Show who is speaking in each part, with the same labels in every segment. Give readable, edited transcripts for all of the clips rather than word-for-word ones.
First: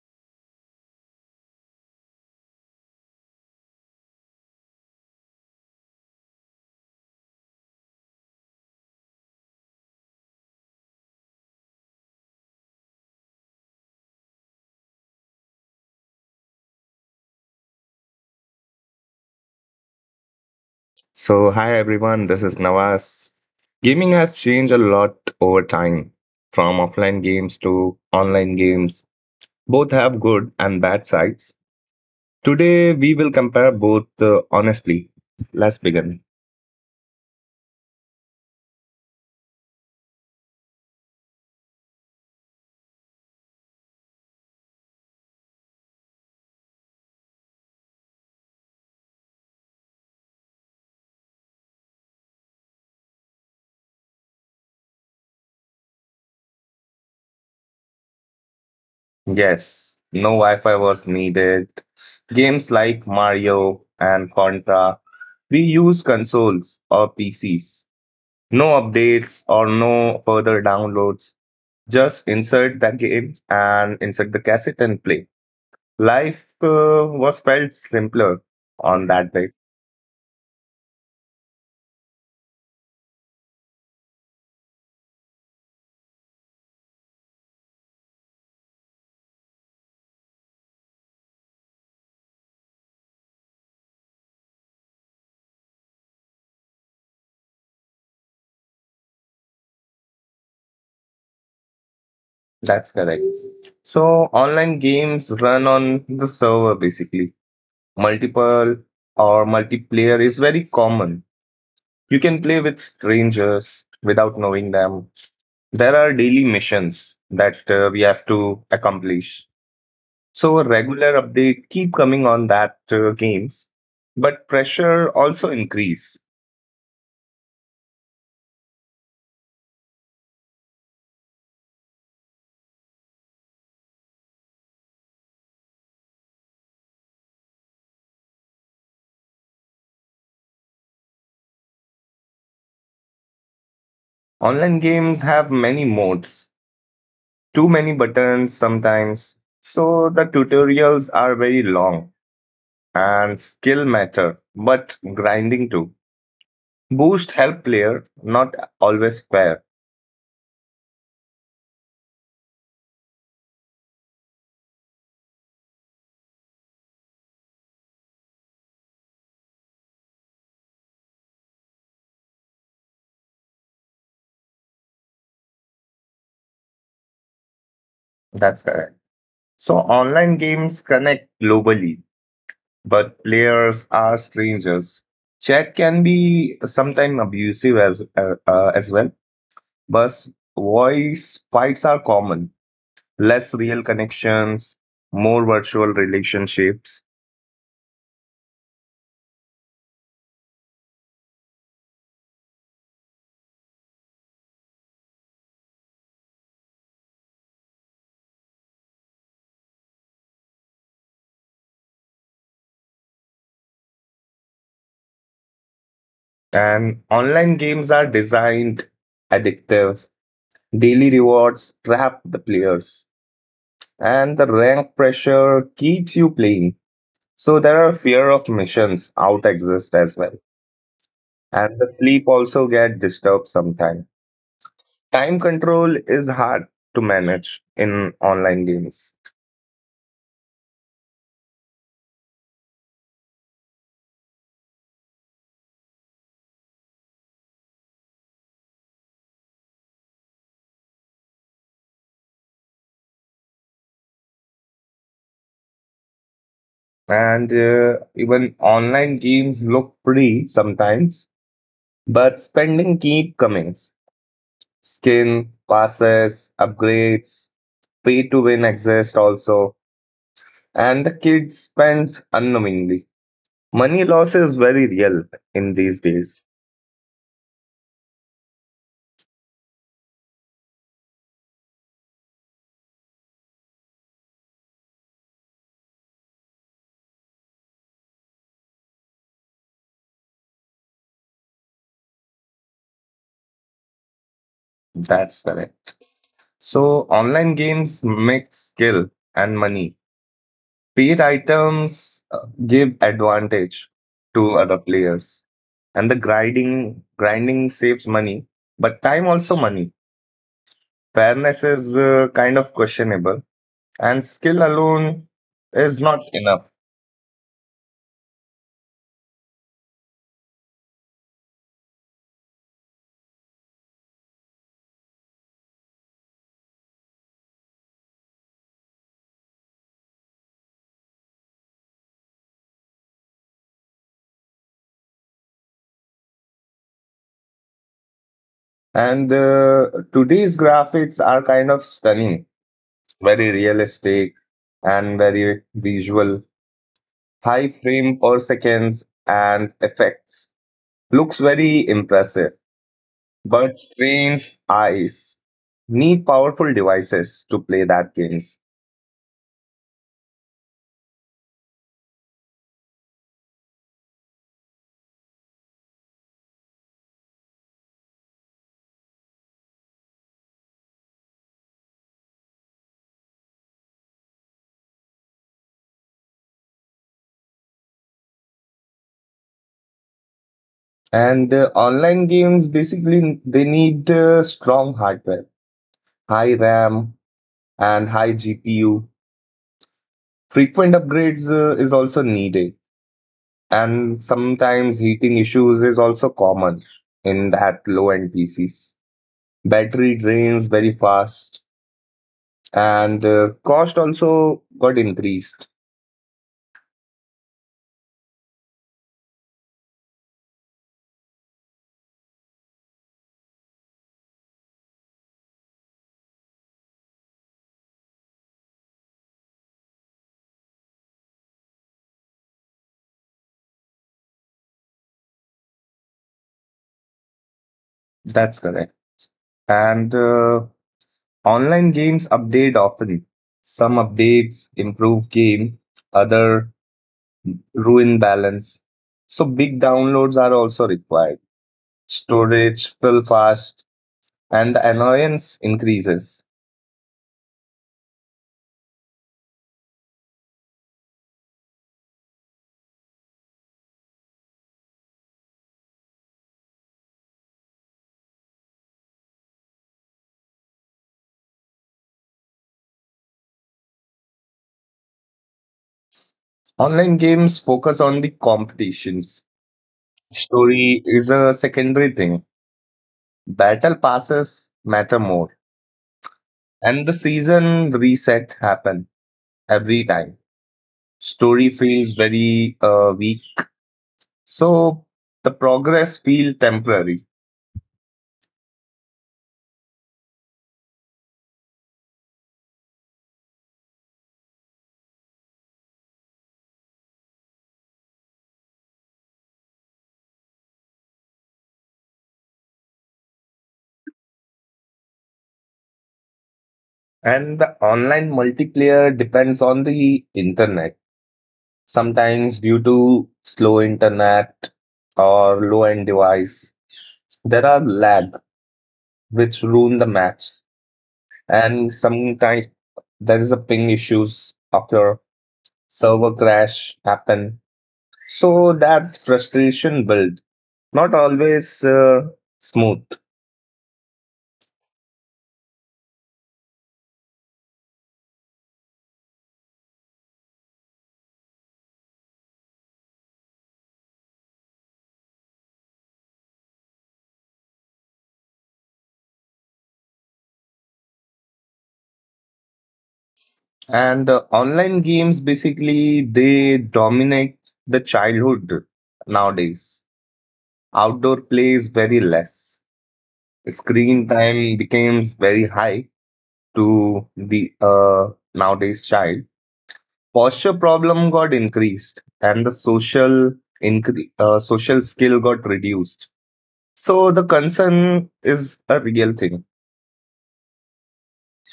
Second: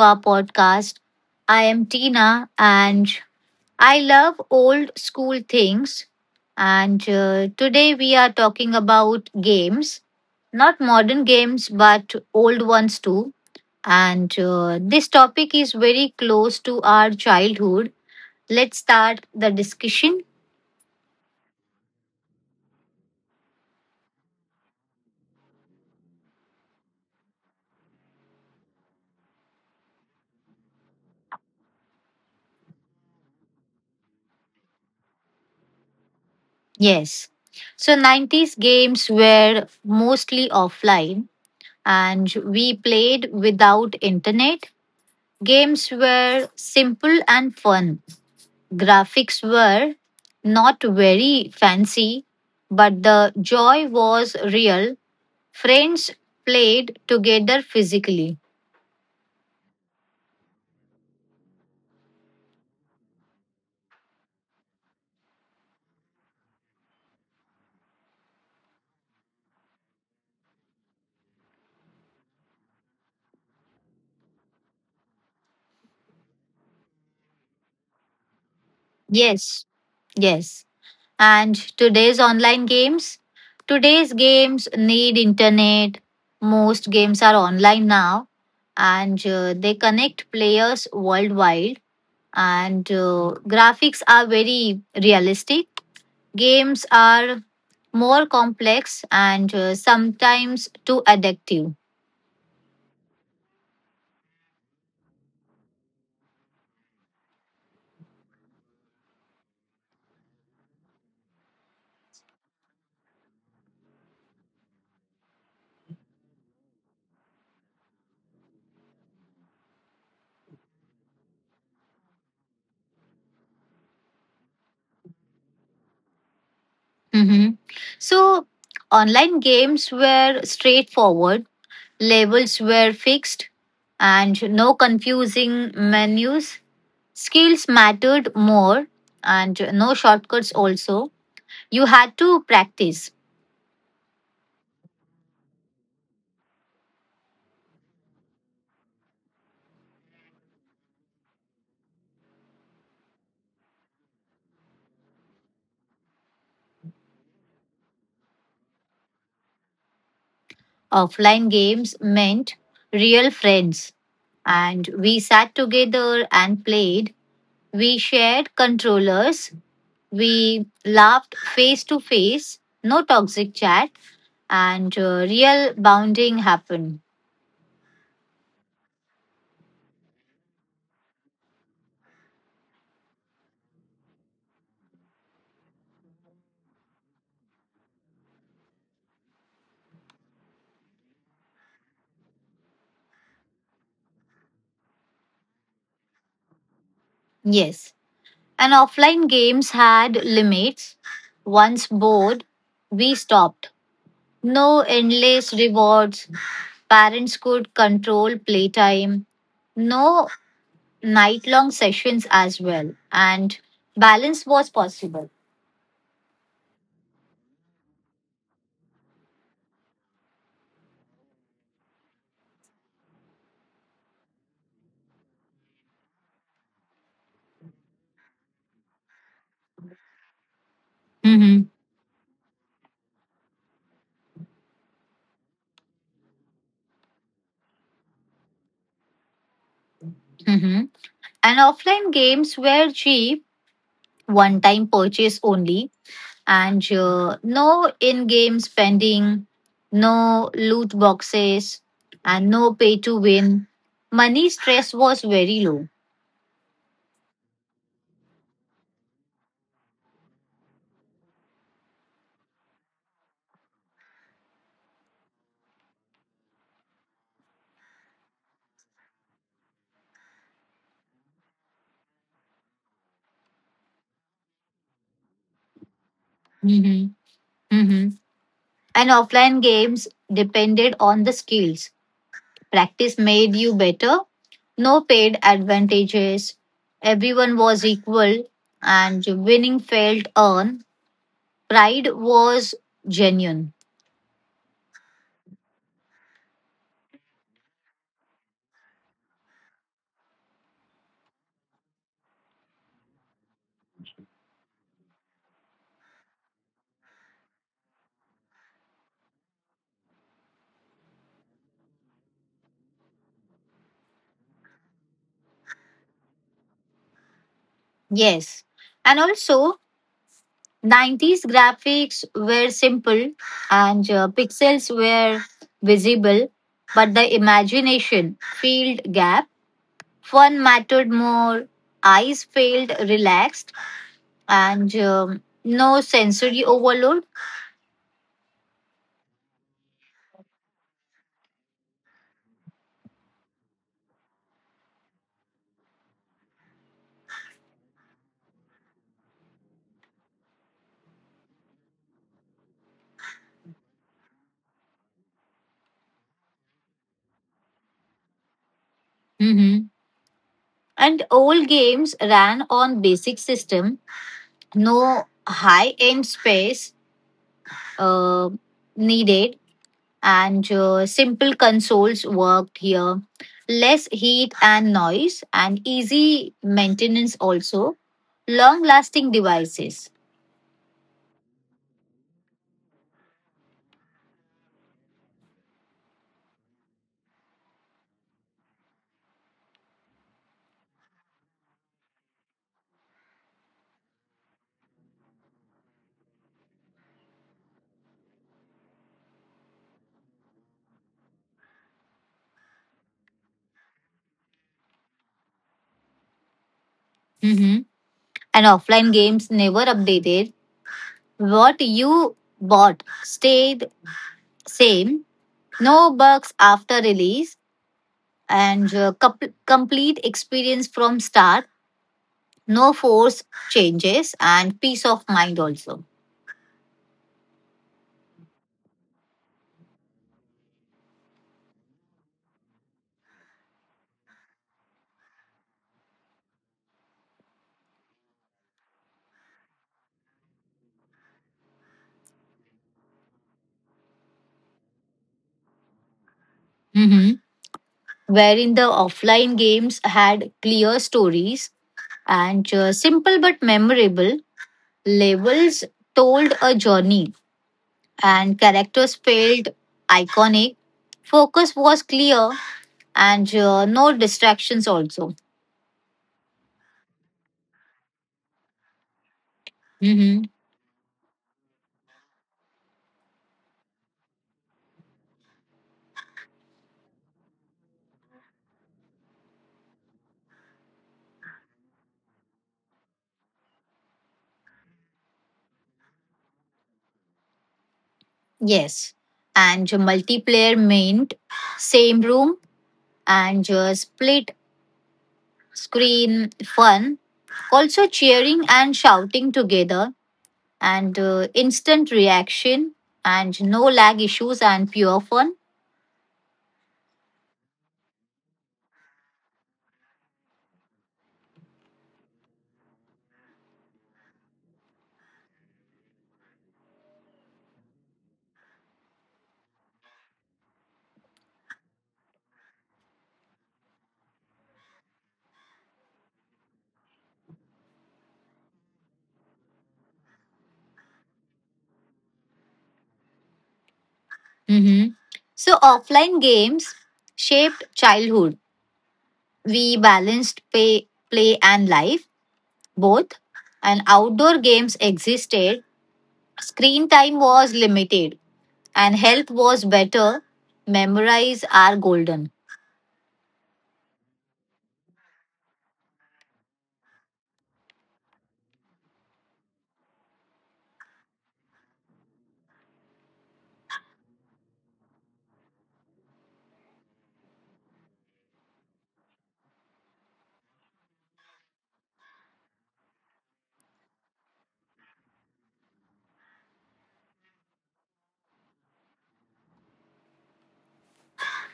Speaker 1: our podcast. I am Tina and I love old school things. And today we are talking about games, not modern games, but old ones too. And this topic is very close to our childhood. Let's start the discussion.
Speaker 2: So, hi everyone, this is Nawaz. Gaming has changed a lot over time, from offline games to online games. Both have good and bad sides. Today, we will compare both honestly. Let's begin.
Speaker 1: Yes. So, 90s games were mostly offline and we played without internet. Games were simple and fun. Graphics were not very fancy, but the joy was real. Friends played together physically.
Speaker 2: Yes, no Wi Fi was needed. Games like Mario and Contra, we use consoles or PCs. No updates or no further downloads. Just insert the game and insert the cassette and play. Life was felt simpler on that day.
Speaker 1: Yes, yes. And today's online games? Today's games need internet. Most games are online now and they connect players worldwide and graphics are very realistic. Games are more complex and sometimes too addictive.
Speaker 2: That's correct. So online games run on the server basically. Multiple or Multiplayer is very common. You can play with strangers without knowing them. There are daily missions that we have to accomplish. So a regular update keep coming on that games, but pressure also increase.
Speaker 1: Mhm. So, online games were straightforward, levels were fixed, and no confusing menus. Skills mattered more, and no shortcuts also. You had to practice.
Speaker 2: Online games have many modes, too many buttons sometimes. So the tutorials are very long and skill matter, but grinding too. Boost help player, not always fair.
Speaker 1: Offline games meant real friends and we sat together and played. We shared controllers. We laughed face to face, no toxic chat, and real bonding happened.
Speaker 2: That's correct. So online games connect globally, but players are strangers. Chat can be sometimes abusive as well. But voice fights are common. Less real connections, more virtual relationships.
Speaker 1: Yes. And offline games had limits. Once bored, we stopped. No endless rewards. Parents could control playtime. No night long sessions as well. And balance was possible.
Speaker 2: And online games are designed addictive. Daily rewards trap the players, and the rank pressure keeps you playing. So there are fear of missions out exist as well,
Speaker 1: Mm-hmm.
Speaker 2: and the sleep also get disturbed sometime. Time control is hard to manage in online games,
Speaker 1: Mm-hmm. And offline games were cheap, one time purchase only and no in-game spending, no loot boxes, and no pay to win. Money stress was very low.
Speaker 2: and even online games look pretty sometimes, but spending keep coming. Skin passes, upgrades, pay to win exists also, and the kid spends unknowingly. Money loss is very real in these days.
Speaker 1: Mhm. Mhm. And offline games depended on the skills. Practice made you better. No paid advantages. Everyone was equal, and winning felt earned. Pride was genuine.
Speaker 2: That's correct. So, online games mix skill and money. Paid items give advantage to other players, and the grinding saves money, but time also money. Fairness is kind of questionable, and skill alone is not enough.
Speaker 1: Yes. And also, 90s graphics were simple and pixels were visible, but the imagination filled gap. Fun mattered more, eyes felt relaxed, and no sensory overload.
Speaker 2: And today's graphics are kind of stunning, very realistic and very visual. High frame per seconds and effects. Looks very impressive, but strains eyes. Need powerful devices to play that games.
Speaker 1: Mhm. And old games ran on basic system, no high end space uh, needed and simple consoles worked here. Less heat and noise, and easy maintenance also. Long lasting devices.
Speaker 2: And online games basically they need strong hardware, high RAM and high GPU. Frequent upgrades is also needed. And sometimes heating issues is also common in that low-end PCs. Battery drains very fast, and cost also got increased.
Speaker 1: Mhm. And offline games never updated. What you bought stayed same. No bugs after release, and complete experience from start. No force changes, and peace of mind also.
Speaker 2: That's correct. And online games update often. Some updates improve game, other ruin balance. So big downloads are also required. Storage fill fast, and the annoyance increases.
Speaker 1: Mhm. Wherein the offline games had clear stories and simple but memorable labels told a journey and characters felt iconic. Focus was clear and no distractions also.
Speaker 2: Online games focus on the competitions.
Speaker 1: Hmm.
Speaker 2: Story is a secondary thing. Battle passes matter more. And the season reset happen every time. Story feels very weak. So the progress feel temporary.
Speaker 1: Yes, and multiplayer meant same room and split screen fun, also cheering and shouting together and instant reaction and no lag issues and pure fun.
Speaker 2: And the online multiplayer depends on the internet. Sometimes due to slow internet or low end device, there are lag which ruin the match. And sometimes there is a ping issues occur, server crash happen. So that frustration build, not always smooth.
Speaker 1: Hmm. So offline games shaped childhood. We balanced pay, play and life both, and outdoor games existed. Screen time was limited, and health was better. Memories are golden.
Speaker 2: And online games basically they dominate the childhood nowadays. Outdoor play is very less. Screen time becomes very high to the nowadays child. Posture problem got increased, and the social social skill got reduced. So the concern is a real thing.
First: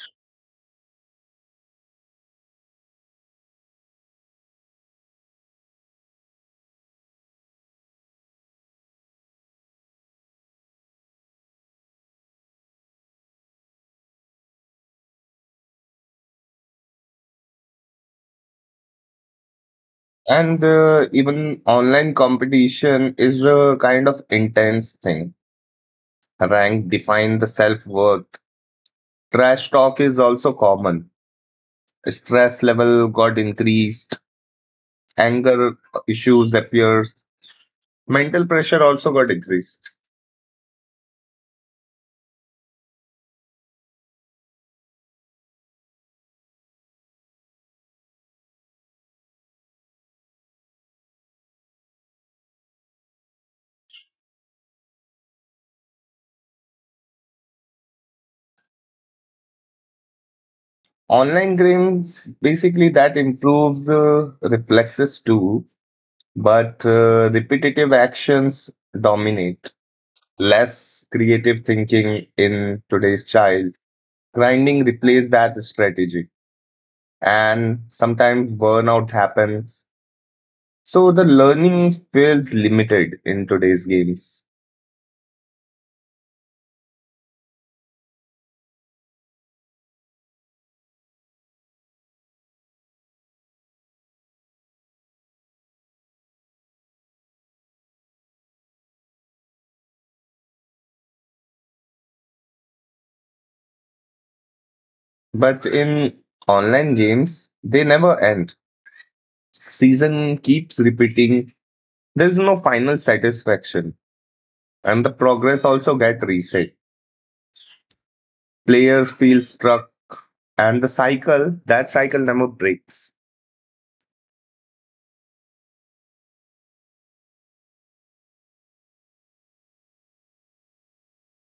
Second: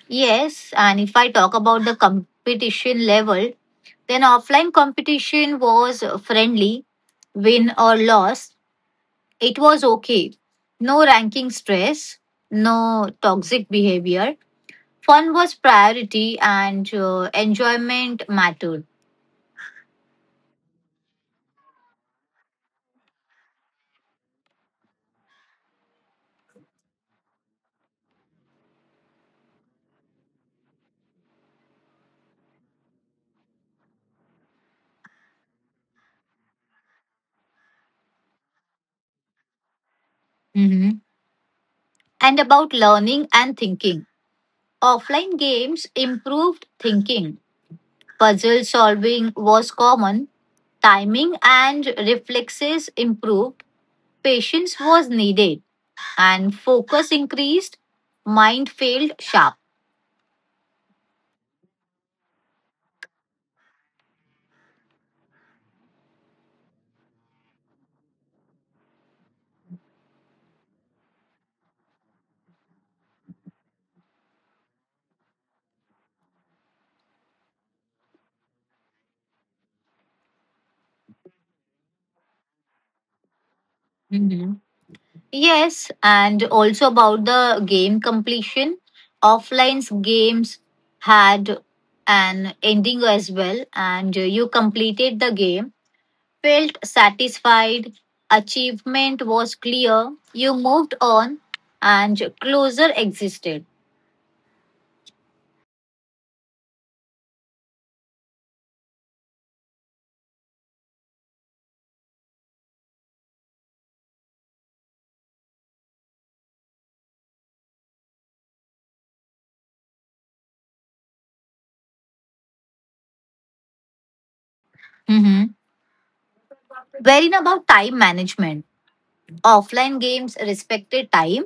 Speaker 1: Yes, and if I talk about the competition level, then offline competition was friendly, win or loss. It was okay. No ranking stress, no toxic behavior. Fun was priority and enjoyment mattered.
Speaker 2: And even online competition is a kind of intense thing. Rank define the self-worth. Trash talk is also common. Stress level got increased. Anger issues appears. Mental pressure also got exists.
Speaker 1: Mm-hmm. And about learning and thinking. Offline games improved thinking. Puzzle solving was common. Timing and reflexes improved. Patience was needed. And focus increased. Mind failed sharp.
Speaker 2: Online games basically that improves reflexes too, but repetitive actions dominate. Less creative thinking in today's child, grinding replaced that strategy, and sometimes burnout happens, so the learning feels limited in today's games.
Speaker 1: Yes, and also about the game completion. Offline's games had an ending as well, and you completed the game, felt satisfied, achievement was clear, you moved on, and closure existed.
Speaker 2: But in online games they never end. Season keeps repeating. There's no final satisfaction, and the progress also get reset. Players feel stuck, and the cycle never breaks.
Speaker 1: Mhm. Wherein about time management, offline games respected time,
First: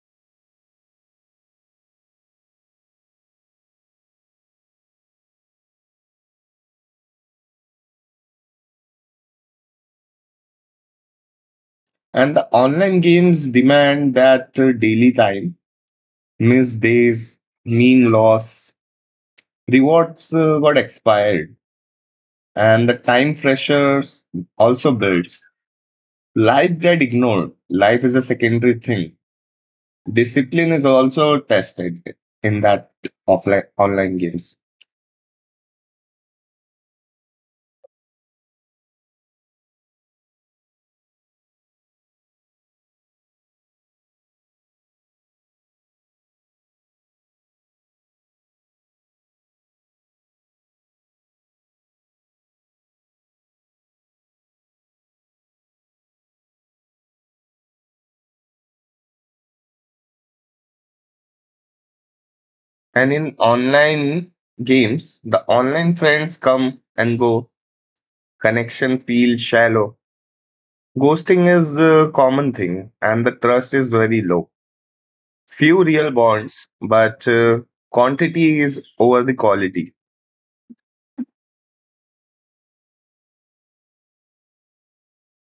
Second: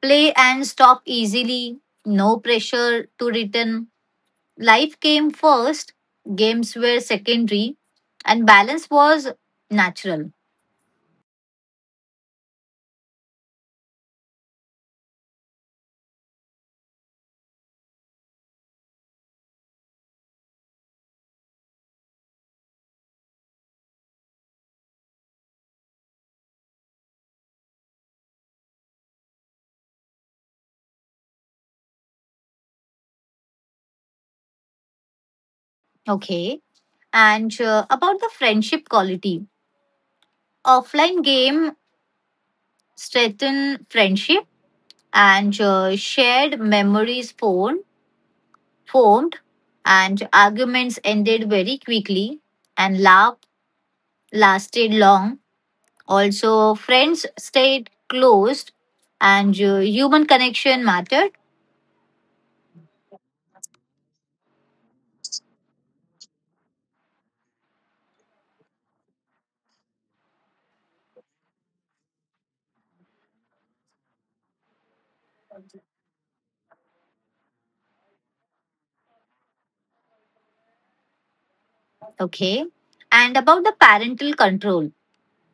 Speaker 1: play and stop easily, no pressure to return. Life came first, games were secondary, and balance was natural.
Speaker 2: And the online games demand that daily time, missed days mean loss, rewards got expired, and the time pressures also builds. Life get ignored, life is a secondary thing. Discipline is also tested in that offline online games.
Speaker 1: Okay. And about the friendship quality, offline game strengthen friendship and shared memories formed and arguments ended very quickly and laugh lasted long. Also, friends stayed close and human connection mattered.
Speaker 2: And in online games the online friends come and go, connection feels shallow, ghosting is a common thing and the trust is very low. Few real bonds, but quantity is over the quality.
Speaker 1: Okay. And about the parental control,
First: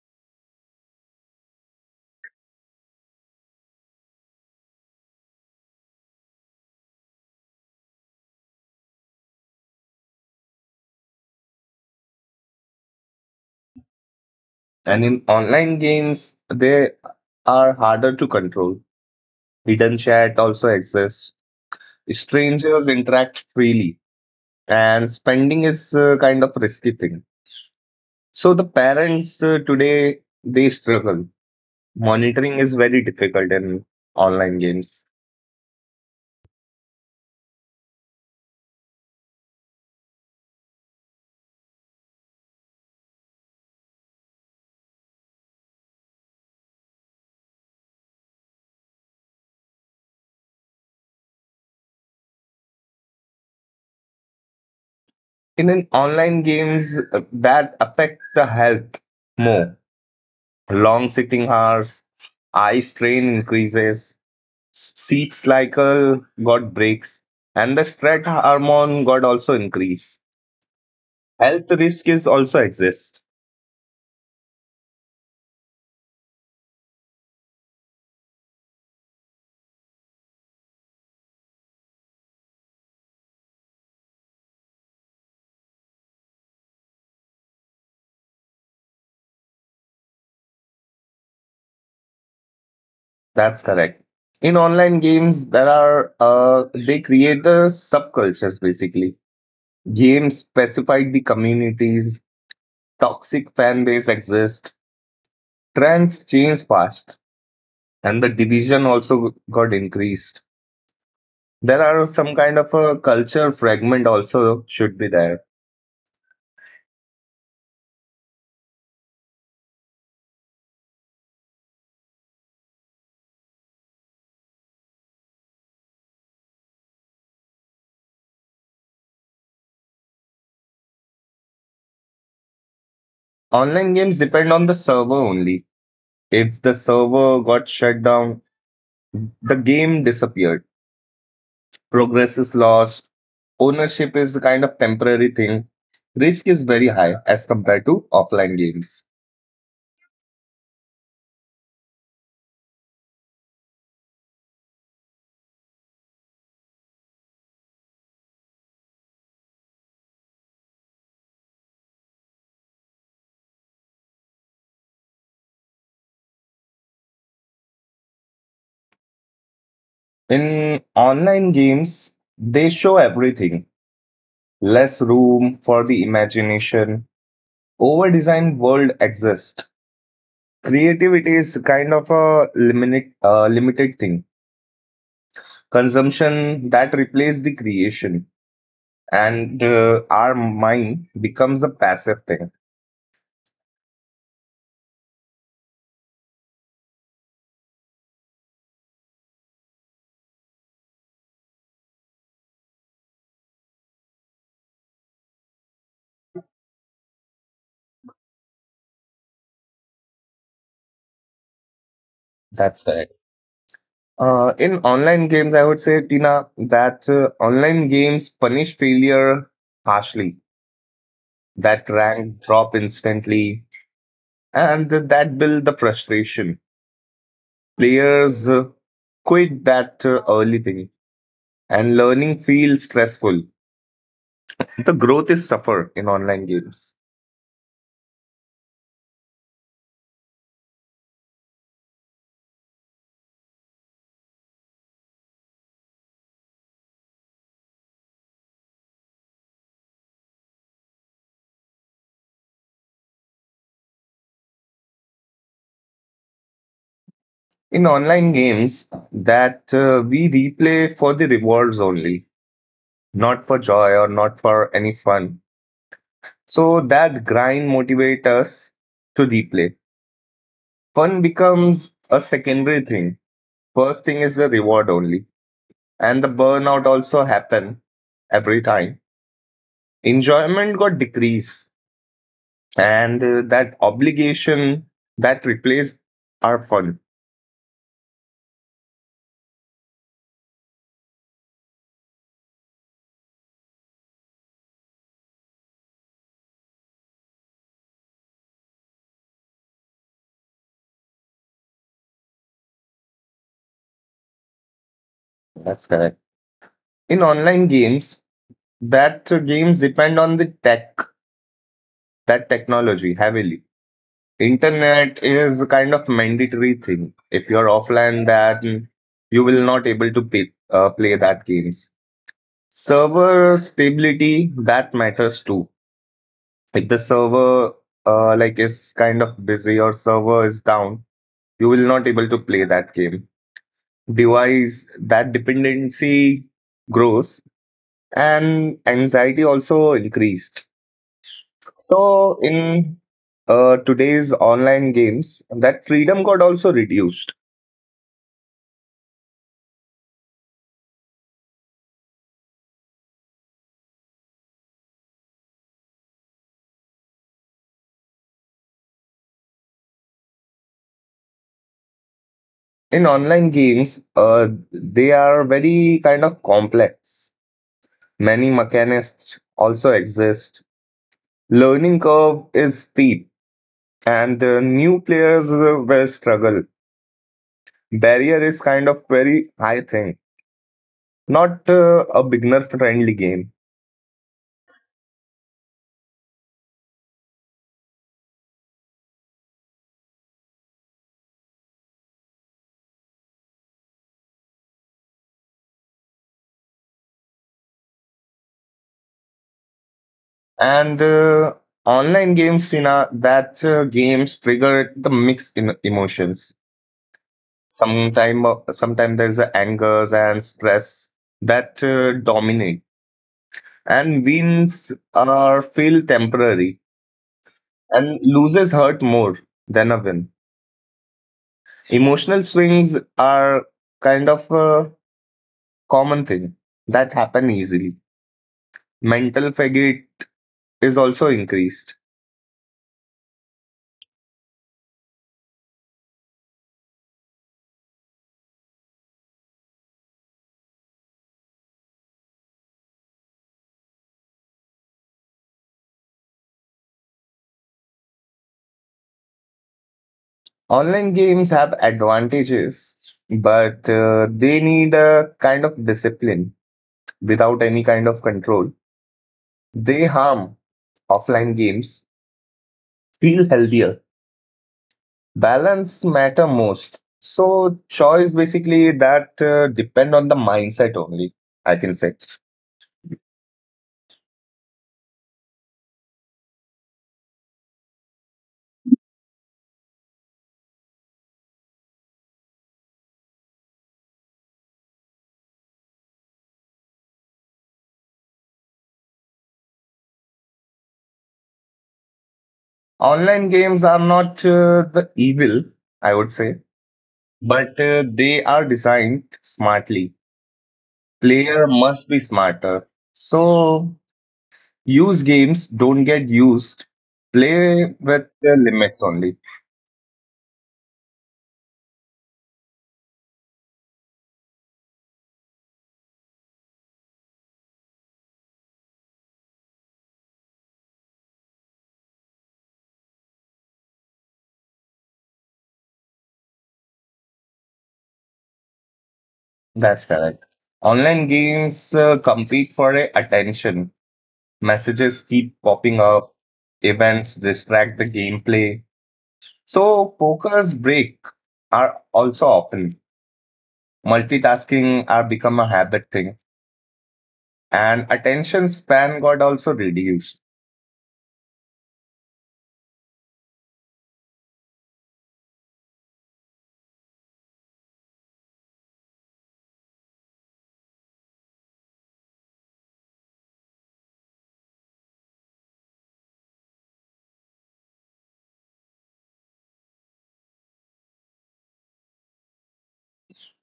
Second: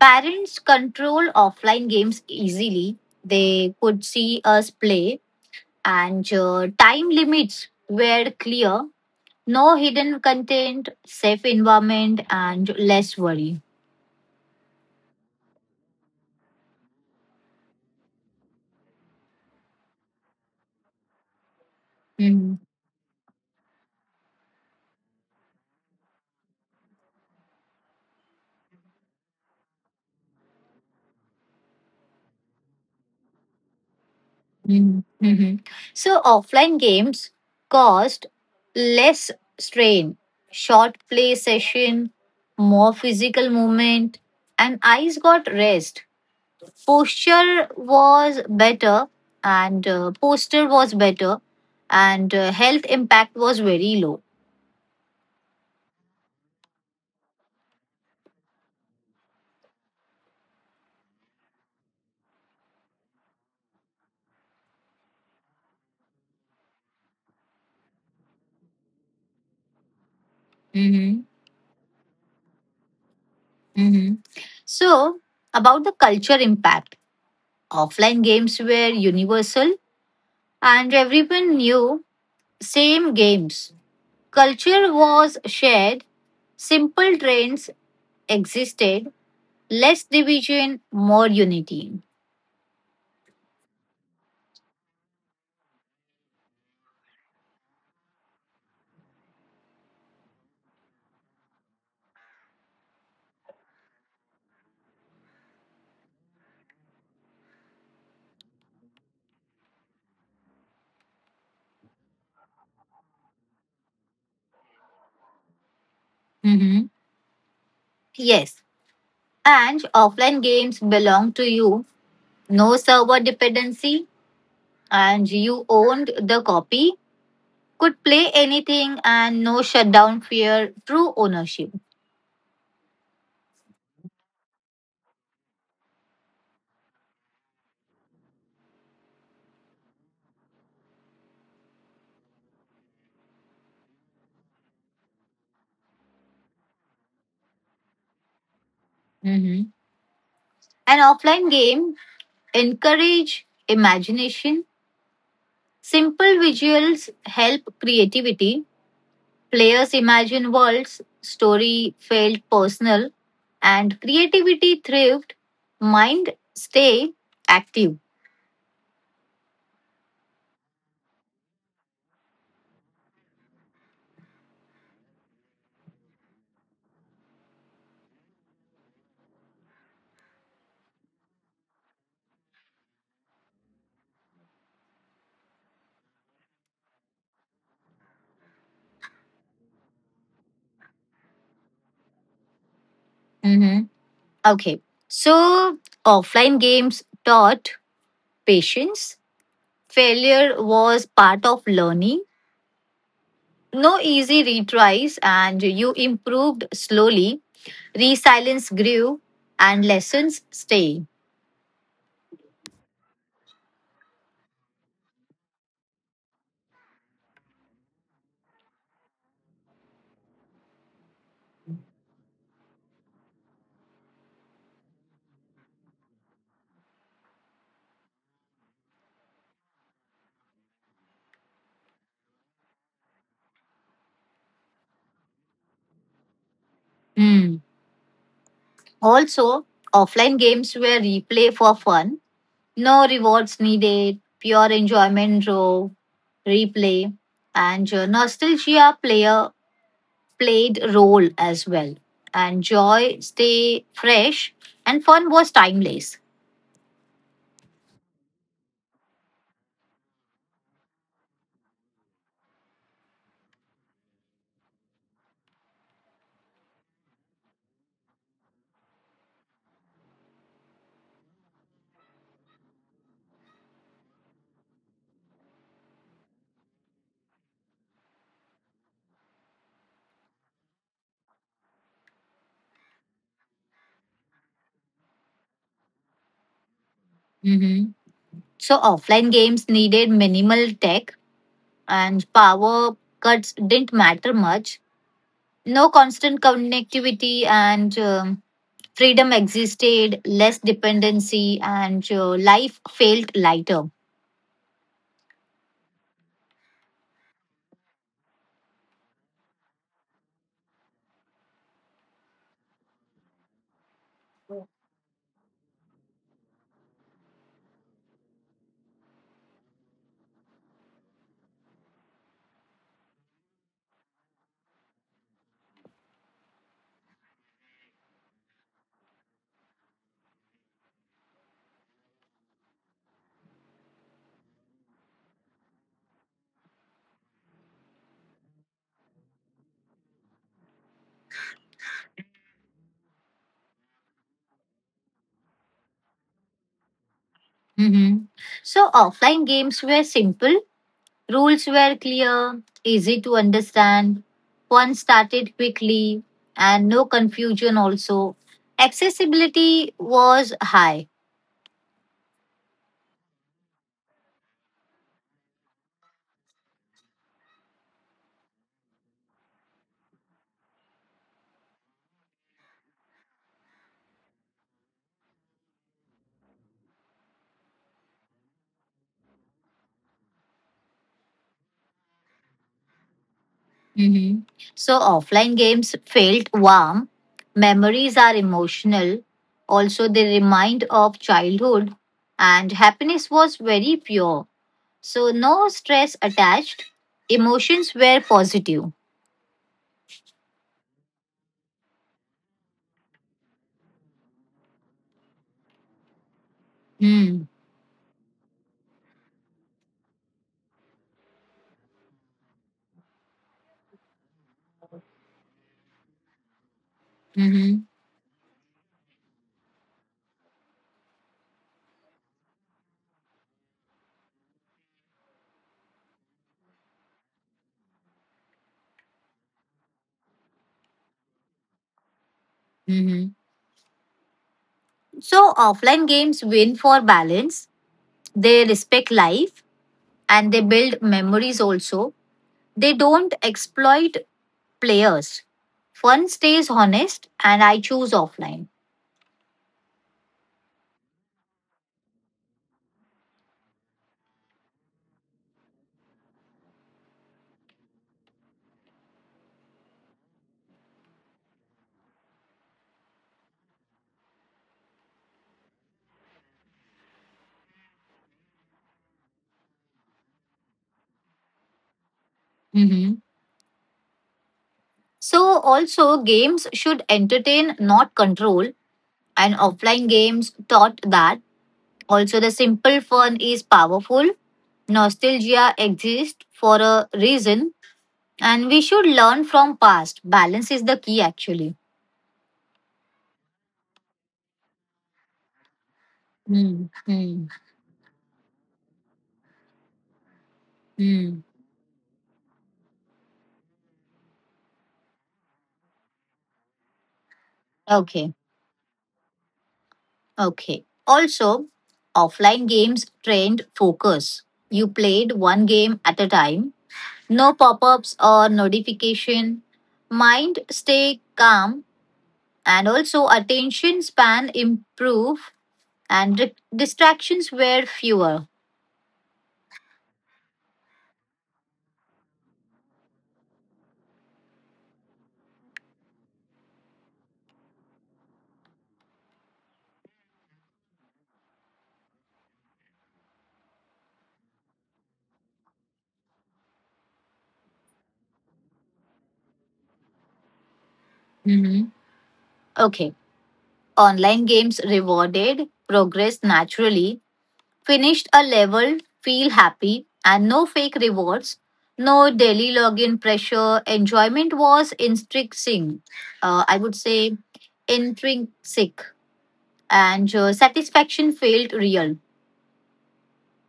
Speaker 1: parents control offline games easily. They could see us play, and time limits were clear. No hidden content, safe environment, and less worry.
Speaker 2: And in online games, they are harder to control. Hidden chat also exists.
Speaker 1: Mhm,
Speaker 2: Strangers interact freely, and spending is a kind of risky thing. So the parents today they struggle. Monitoring is very difficult in online
Speaker 1: mhm,
Speaker 2: games.
Speaker 1: mhm. So, offline games caused less strain, short play session, more physical movement, and eyes got rest. Posture was better and posture was better and health impact was very low.
Speaker 2: In an online games that affect the health more. Long sitting hours, eye strain increases, sleep cycle got breaks, and the stress hormone got also increase.
Speaker 1: Hmm.
Speaker 2: Health risk is also exist.
Speaker 1: Hmm. So about the culture impact, offline games were universal and everyone knew same games. Culture was shared, simple trends existed, less division, more unity.
Speaker 2: That's correct. In online games, there are they create the subcultures basically. Games specified the communities, toxic fan base exist, trends change fast, and the division also got increased. There are some kind of a culture fragment also should be there.
Speaker 1: Hmm. Yes, and offline games belong to you, no server dependency, and you owned the copy, could play anything, and no shutdown fear through ownership.
Speaker 2: Online games depend on the server only. If the server got shut down, the game disappeared. Progress is lost. Ownership is a kind of temporary thing. Risk is very high as compared to offline games.
Speaker 1: Mhm. An offline game encourage imagination. Simple visuals help creativity. Players imagine worlds, story felt personal, and creativity thrived. Mind stay active.
Speaker 2: In online games, they show everything. Less room for the imagination. Over-designed world exists. Creativity is kind of a limited thing. Consumption that replaced the creation, and our mind becomes a passive thing.
Speaker 1: Mhm. Okay, so offline games taught patience. Failure was part of learning. No easy retries, and you improved slowly. Resilience grew, and lessons stay.
Speaker 2: That's correct. In online games I would say, Tina, that online games punish failure harshly. That rank drop instantly, and that build the frustration. Players quit that early thing, and learning feels stressful. The growth is suffer in online games.
Speaker 1: Hmm. Also, offline games were replay for fun. No rewards needed. Pure enjoyment drove replay, and nostalgia player played role as well. And joy stay fresh, and fun was timeless.
Speaker 2: In online games, that we replay for the rewards only, not for joy or not for any fun. So that grind motivates us to replay. Fun becomes a secondary thing. First thing is the reward only, and the burnout also happen every time. Enjoyment got decrease, and that obligation that replaced our fun.
Speaker 1: Mhm. So offline games needed minimal tech and power cuts didn't matter much. No constant connectivity and freedom existed, less dependency, and life felt lighter.
Speaker 2: That's correct. In online games, that games depend on the technology heavily. Internet is a kind of mandatory thing. If you're offline, then you will not able to play that games. Server stability that matters too. If the server like is kind of busy or server is down, you will not able to play that game. Device that dependency grows, and anxiety also increased. So in today's online games, that freedom got also reduced.
Speaker 1: Mhm. So offline games were simple, rules were clear, easy to understand, one started quickly, and no confusion also. Accessibility was high.
Speaker 2: In online games, they are very kind of complex. Many mechanics also exist. Learning curve is steep, and new players will struggle. Barrier is kind of very high thing. Not a beginner friendly game.
Speaker 1: Hmm. So offline games felt warm. Memories are emotional. Also, they remind of childhood, and happiness was very pure. So no stress attached. Emotions were positive.
Speaker 2: And online games, Srina, that games trigger the mixed emotions
Speaker 1: Mm.
Speaker 2: sometime there's a angers and stress that dominate, and wins are feel temporary,
Speaker 1: Hmm.
Speaker 2: and loses hurt more than a win. Emotional swings are kind of a common thing that happen easily. Mental fatigue is also increased.
Speaker 1: Hmm. So offline games win for balance. They respect life and they build memories also. They don't exploit players. Fun stays honest, and I choose offline.
Speaker 2: Online games have advantages, but they need a kind of discipline. Without any kind of control, they harm. Offline games feel healthier. Balance matter most. So choice basically that depend on the mindset only, I can say.
Speaker 1: So, also, games should entertain, not control. And offline games taught that. Also, the simple fun is powerful. Nostalgia exists for a reason. And we should learn from past. Balance is the key, actually.
Speaker 2: Online games are not the evil, I would say,
Speaker 1: Hmm. Hmm.
Speaker 2: but they are designed smartly.
Speaker 1: Hmm.
Speaker 2: Player must be smarter. So use games, don't get used. Play with
Speaker 1: Okay.
Speaker 2: the limits only.
Speaker 1: Okay. Also, offline games trained focus. You played one game at a time. No pop ups or notification. Mind stay calm and also attention span improve and distractions were fewer.
Speaker 2: That's correct. Online games compete for attention. Messages keep popping up, events distract the gameplay. So, poker's break are also often. Multitasking are become a habit thing, and attention span got also reduced
Speaker 1: Mhm. Okay, online games rewarded progress naturally, finished a level, feel happy, and no fake rewards, no daily login pressure, enjoyment was intrinsic, I would say intrinsic, and satisfaction felt real.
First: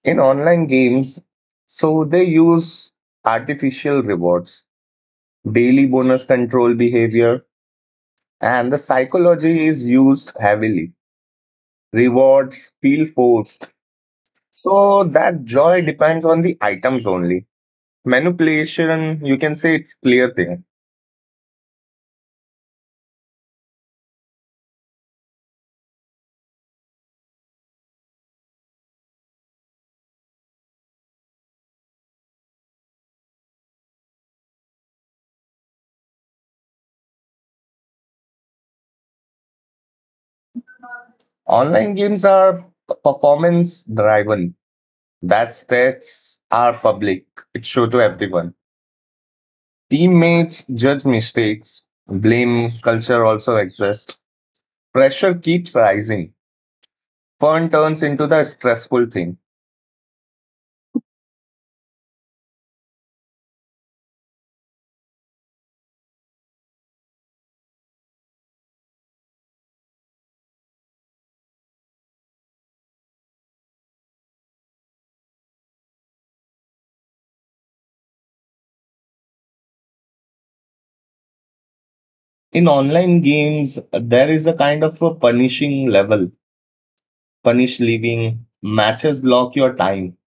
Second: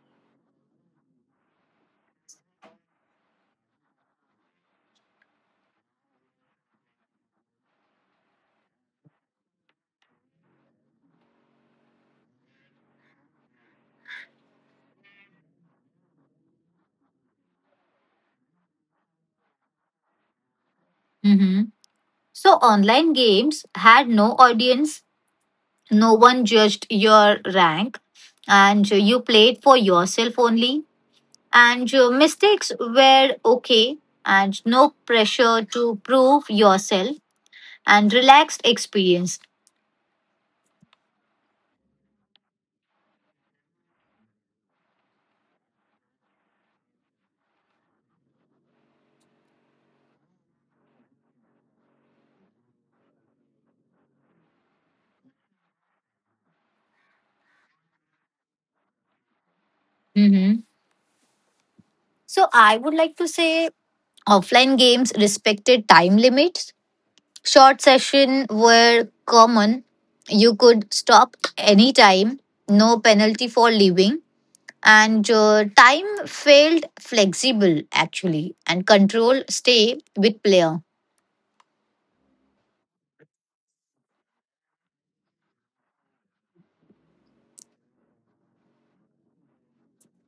Speaker 2: in online games. So, they use artificial rewards, daily bonus control behavior, and the psychology is used heavily. Rewards feel forced, so that joy depends on the items only. Manipulation, you can say, it's clear thing.
Speaker 1: Mhm. So online games had no audience. No one judged your rank, and you played for yourself only. And your mistakes were okay, and no pressure to prove yourself, and relaxed experience.
Speaker 2: Online games are performance driven. That stats are public. It's show to everyone. Teammates judge mistakes. Blame culture also exists. Pressure keeps rising. Fun turns into the stressful thing.
Speaker 1: Mhm. So, I would like to say offline games respected time limits, short sessions were common. You could stop anytime, no penalty for leaving and time felt flexible actually and control stay with player.
Speaker 2: In online games, there is a kind of a punishing level. Punish leaving, matches lock your time.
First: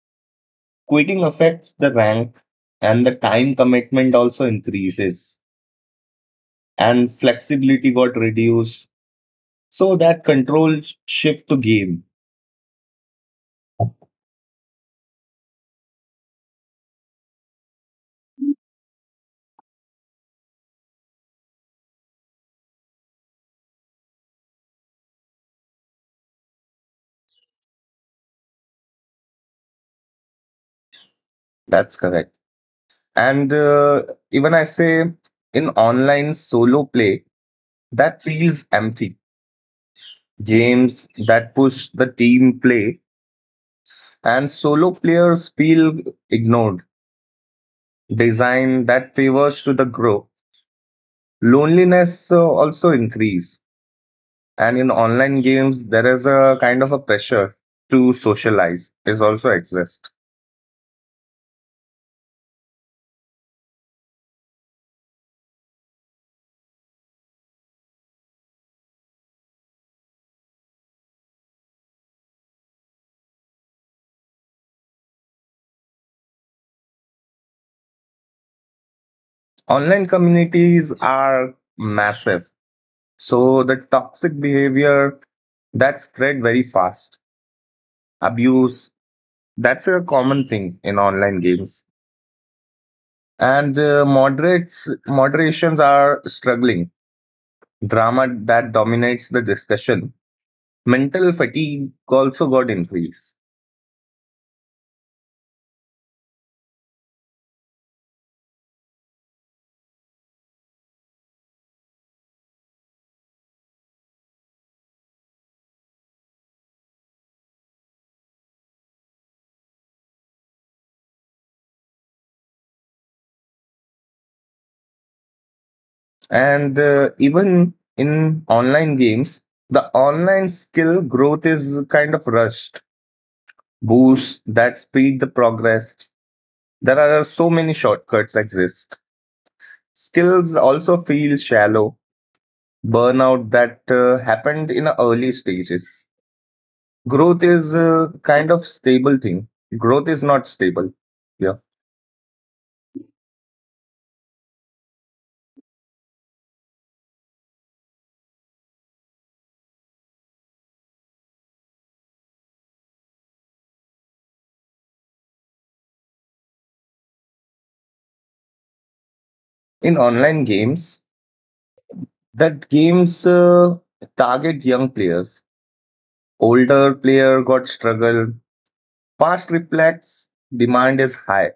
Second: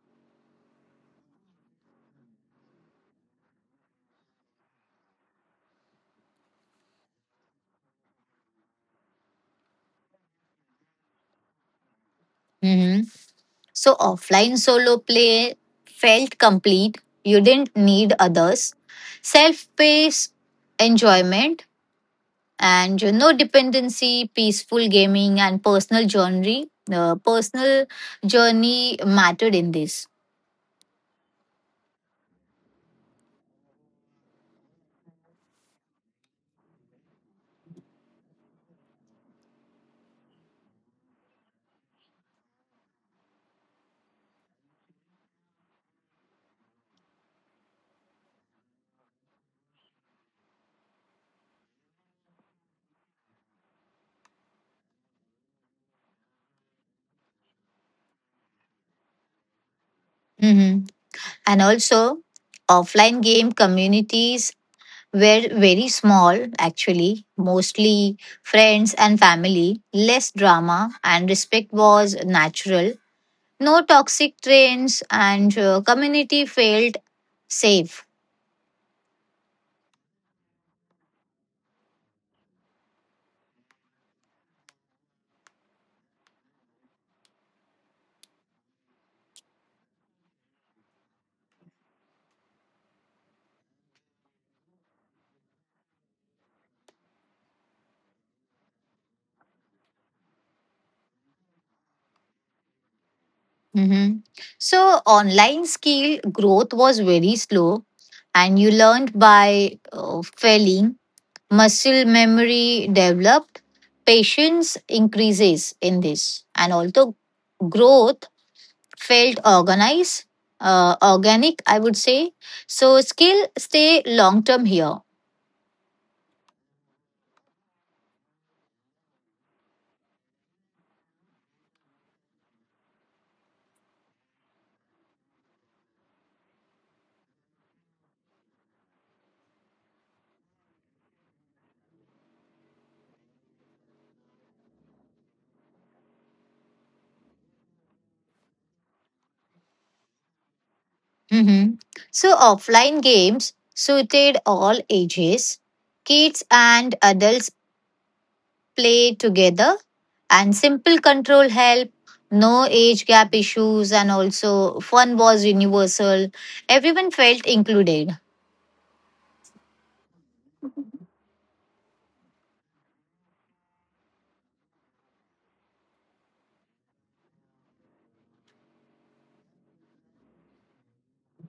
Speaker 2: Quitting affects the rank and the time commitment also increases and flexibility got reduced. So that control shift to game.
Speaker 1: Mhm. So offline solo play felt complete, you didn't need others, self paced enjoyment, and no dependency, peaceful gaming and personal journey mattered in this.
Speaker 2: That's correct. And even I say, in online solo play, that feels empty. Games that push the team play, and solo players feel ignored. Design that favors to the group. Loneliness also increase. And in online games, there is a kind of a pressure to socialize is also exist.
Speaker 1: Mhm. And also, offline game communities were very small, actually, mostly friends and family, less drama, and respect was natural. No toxic trains, and community felt safe.
Speaker 2: Online communities are massive, so the toxic behavior that spread very fast. Abuse, that's a common thing in online games. And moderates moderations are struggling. Drama that dominates the discussion. Mental fatigue also got increased.
Speaker 1: Mhm. So, online skill growth was very slow, and you learned by failing. Muscle memory developed, patience increases in this, and also growth felt organized, organic, I would say. So skill stay long term here.
Speaker 2: And even in online games, the online skill growth is kind of rushed. Boost that speed the progress. There are so many shortcuts exist. Skills also feel shallow. Burnout that happened in early stages. Growth is kind of stable thing. Growth is not stable. Yeah.
Speaker 1: Mhm. So offline games suited all ages. Kids and adults play together and simple control help. No age gap issues and also fun was universal. Everyone felt included.
Speaker 2: In online games, that games target young players. Older player got struggled. Past reflects, demand is high.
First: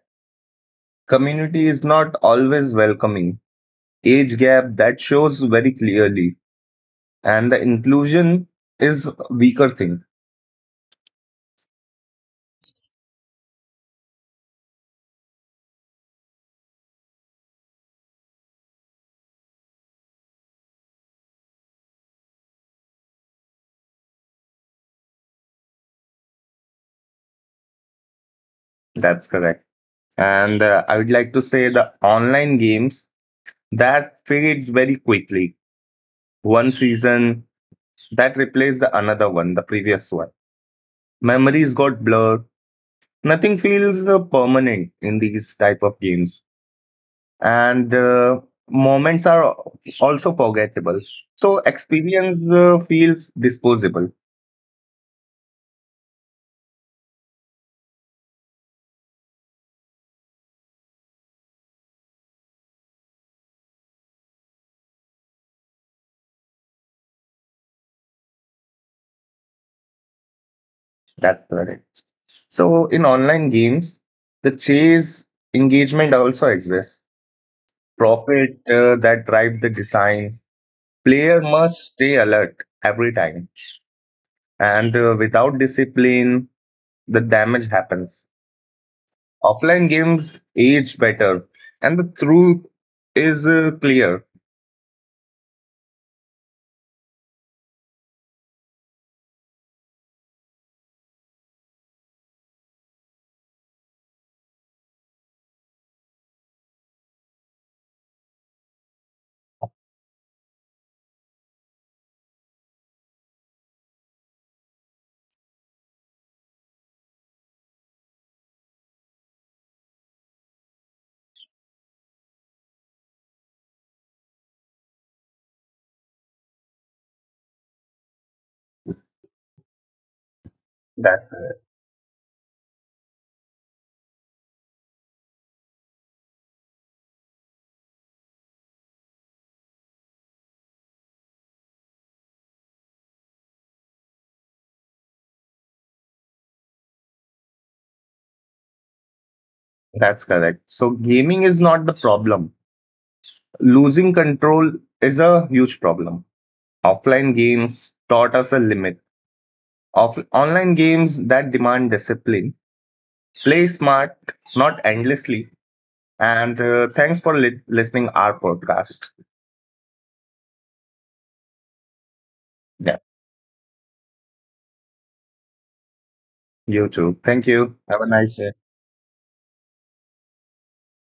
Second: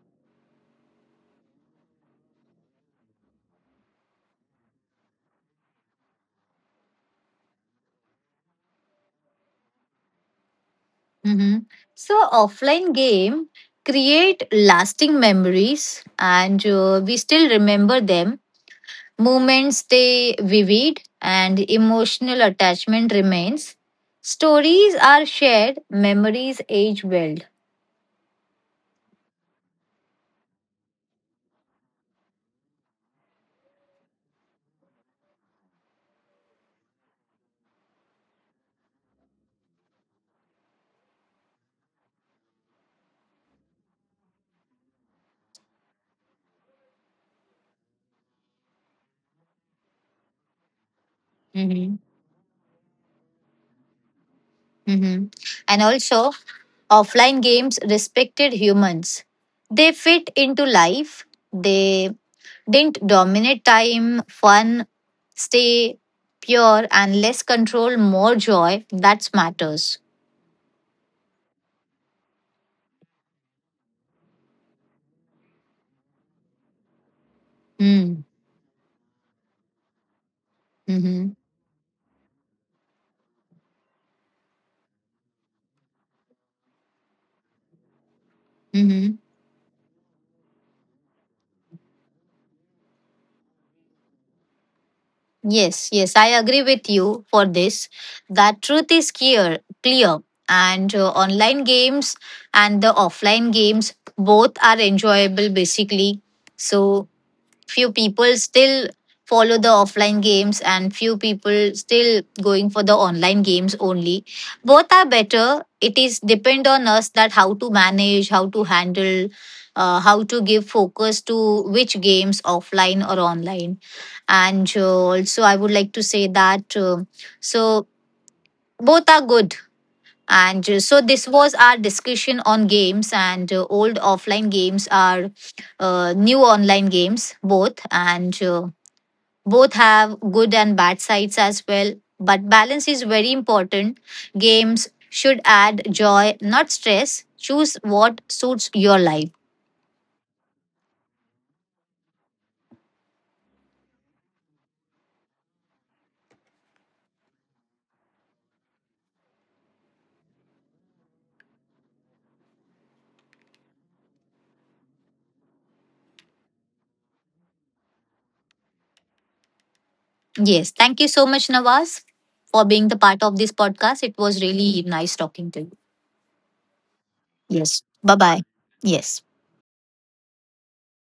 Speaker 2: Community is not always welcoming. Age gap that shows very clearly, and the inclusion is weaker thing.
Speaker 1: Mhm. So offline game create lasting memories and we still remember them. Moments stay vivid and emotional attachment remains. Stories are shared, memories age well.
Speaker 2: That's correct. And I would like to say the online games that fades very quickly. One season that replaced the another one, the previous one. Memories got blurred. Nothing feels permanent in these type of games, and moments are also forgettable. So
Speaker 1: Hmm.
Speaker 2: experience feels disposable.
Speaker 1: Hmm. And also, offline games respected humans. They fit into life, they didn't dominate time, fun, stay pure, and less control, more joy. That's matters.
Speaker 2: That's correct. So in online games, the chase engagement also exists.
Speaker 1: Mm-hmm.
Speaker 2: Profit that drive the design. Player must stay alert every time, and without discipline, the damage happens.
Speaker 1: Mm-hmm.
Speaker 2: Offline games age better, and the truth is clear.
Speaker 1: Yes, yes, I agree with you for this. That truth is clear, clear, and online games and the offline games both are enjoyable basically. So few people still follow the offline games and few people still going for the online games only. Both are better, it is depend on us that how to manage, how to handle, how to give focus to which games, offline or online. And also I would like to say that So both are good and so this
Speaker 2: That
Speaker 1: was our discussion on games and old offline games are new online games both and both have good and bad sides as well, but balance is very important. Games should add joy, not stress. Choose what suits your life.
Speaker 2: that's correct. So gaming is not the problem. Losing control is a huge problem. Offline games taught us a limit. Online games that demand discipline. Play smart, not endlessly. And thanks for listening our podcast.
Speaker 1: Yes, thank you so much, Nawaz, for being
Speaker 2: Yeah,
Speaker 1: the part of this podcast. It was really nice talking to you.
Speaker 2: you too. Thank you.
Speaker 1: Yes,
Speaker 2: Have a
Speaker 1: bye
Speaker 2: nice
Speaker 1: bye.
Speaker 2: day.
Speaker 1: Yes.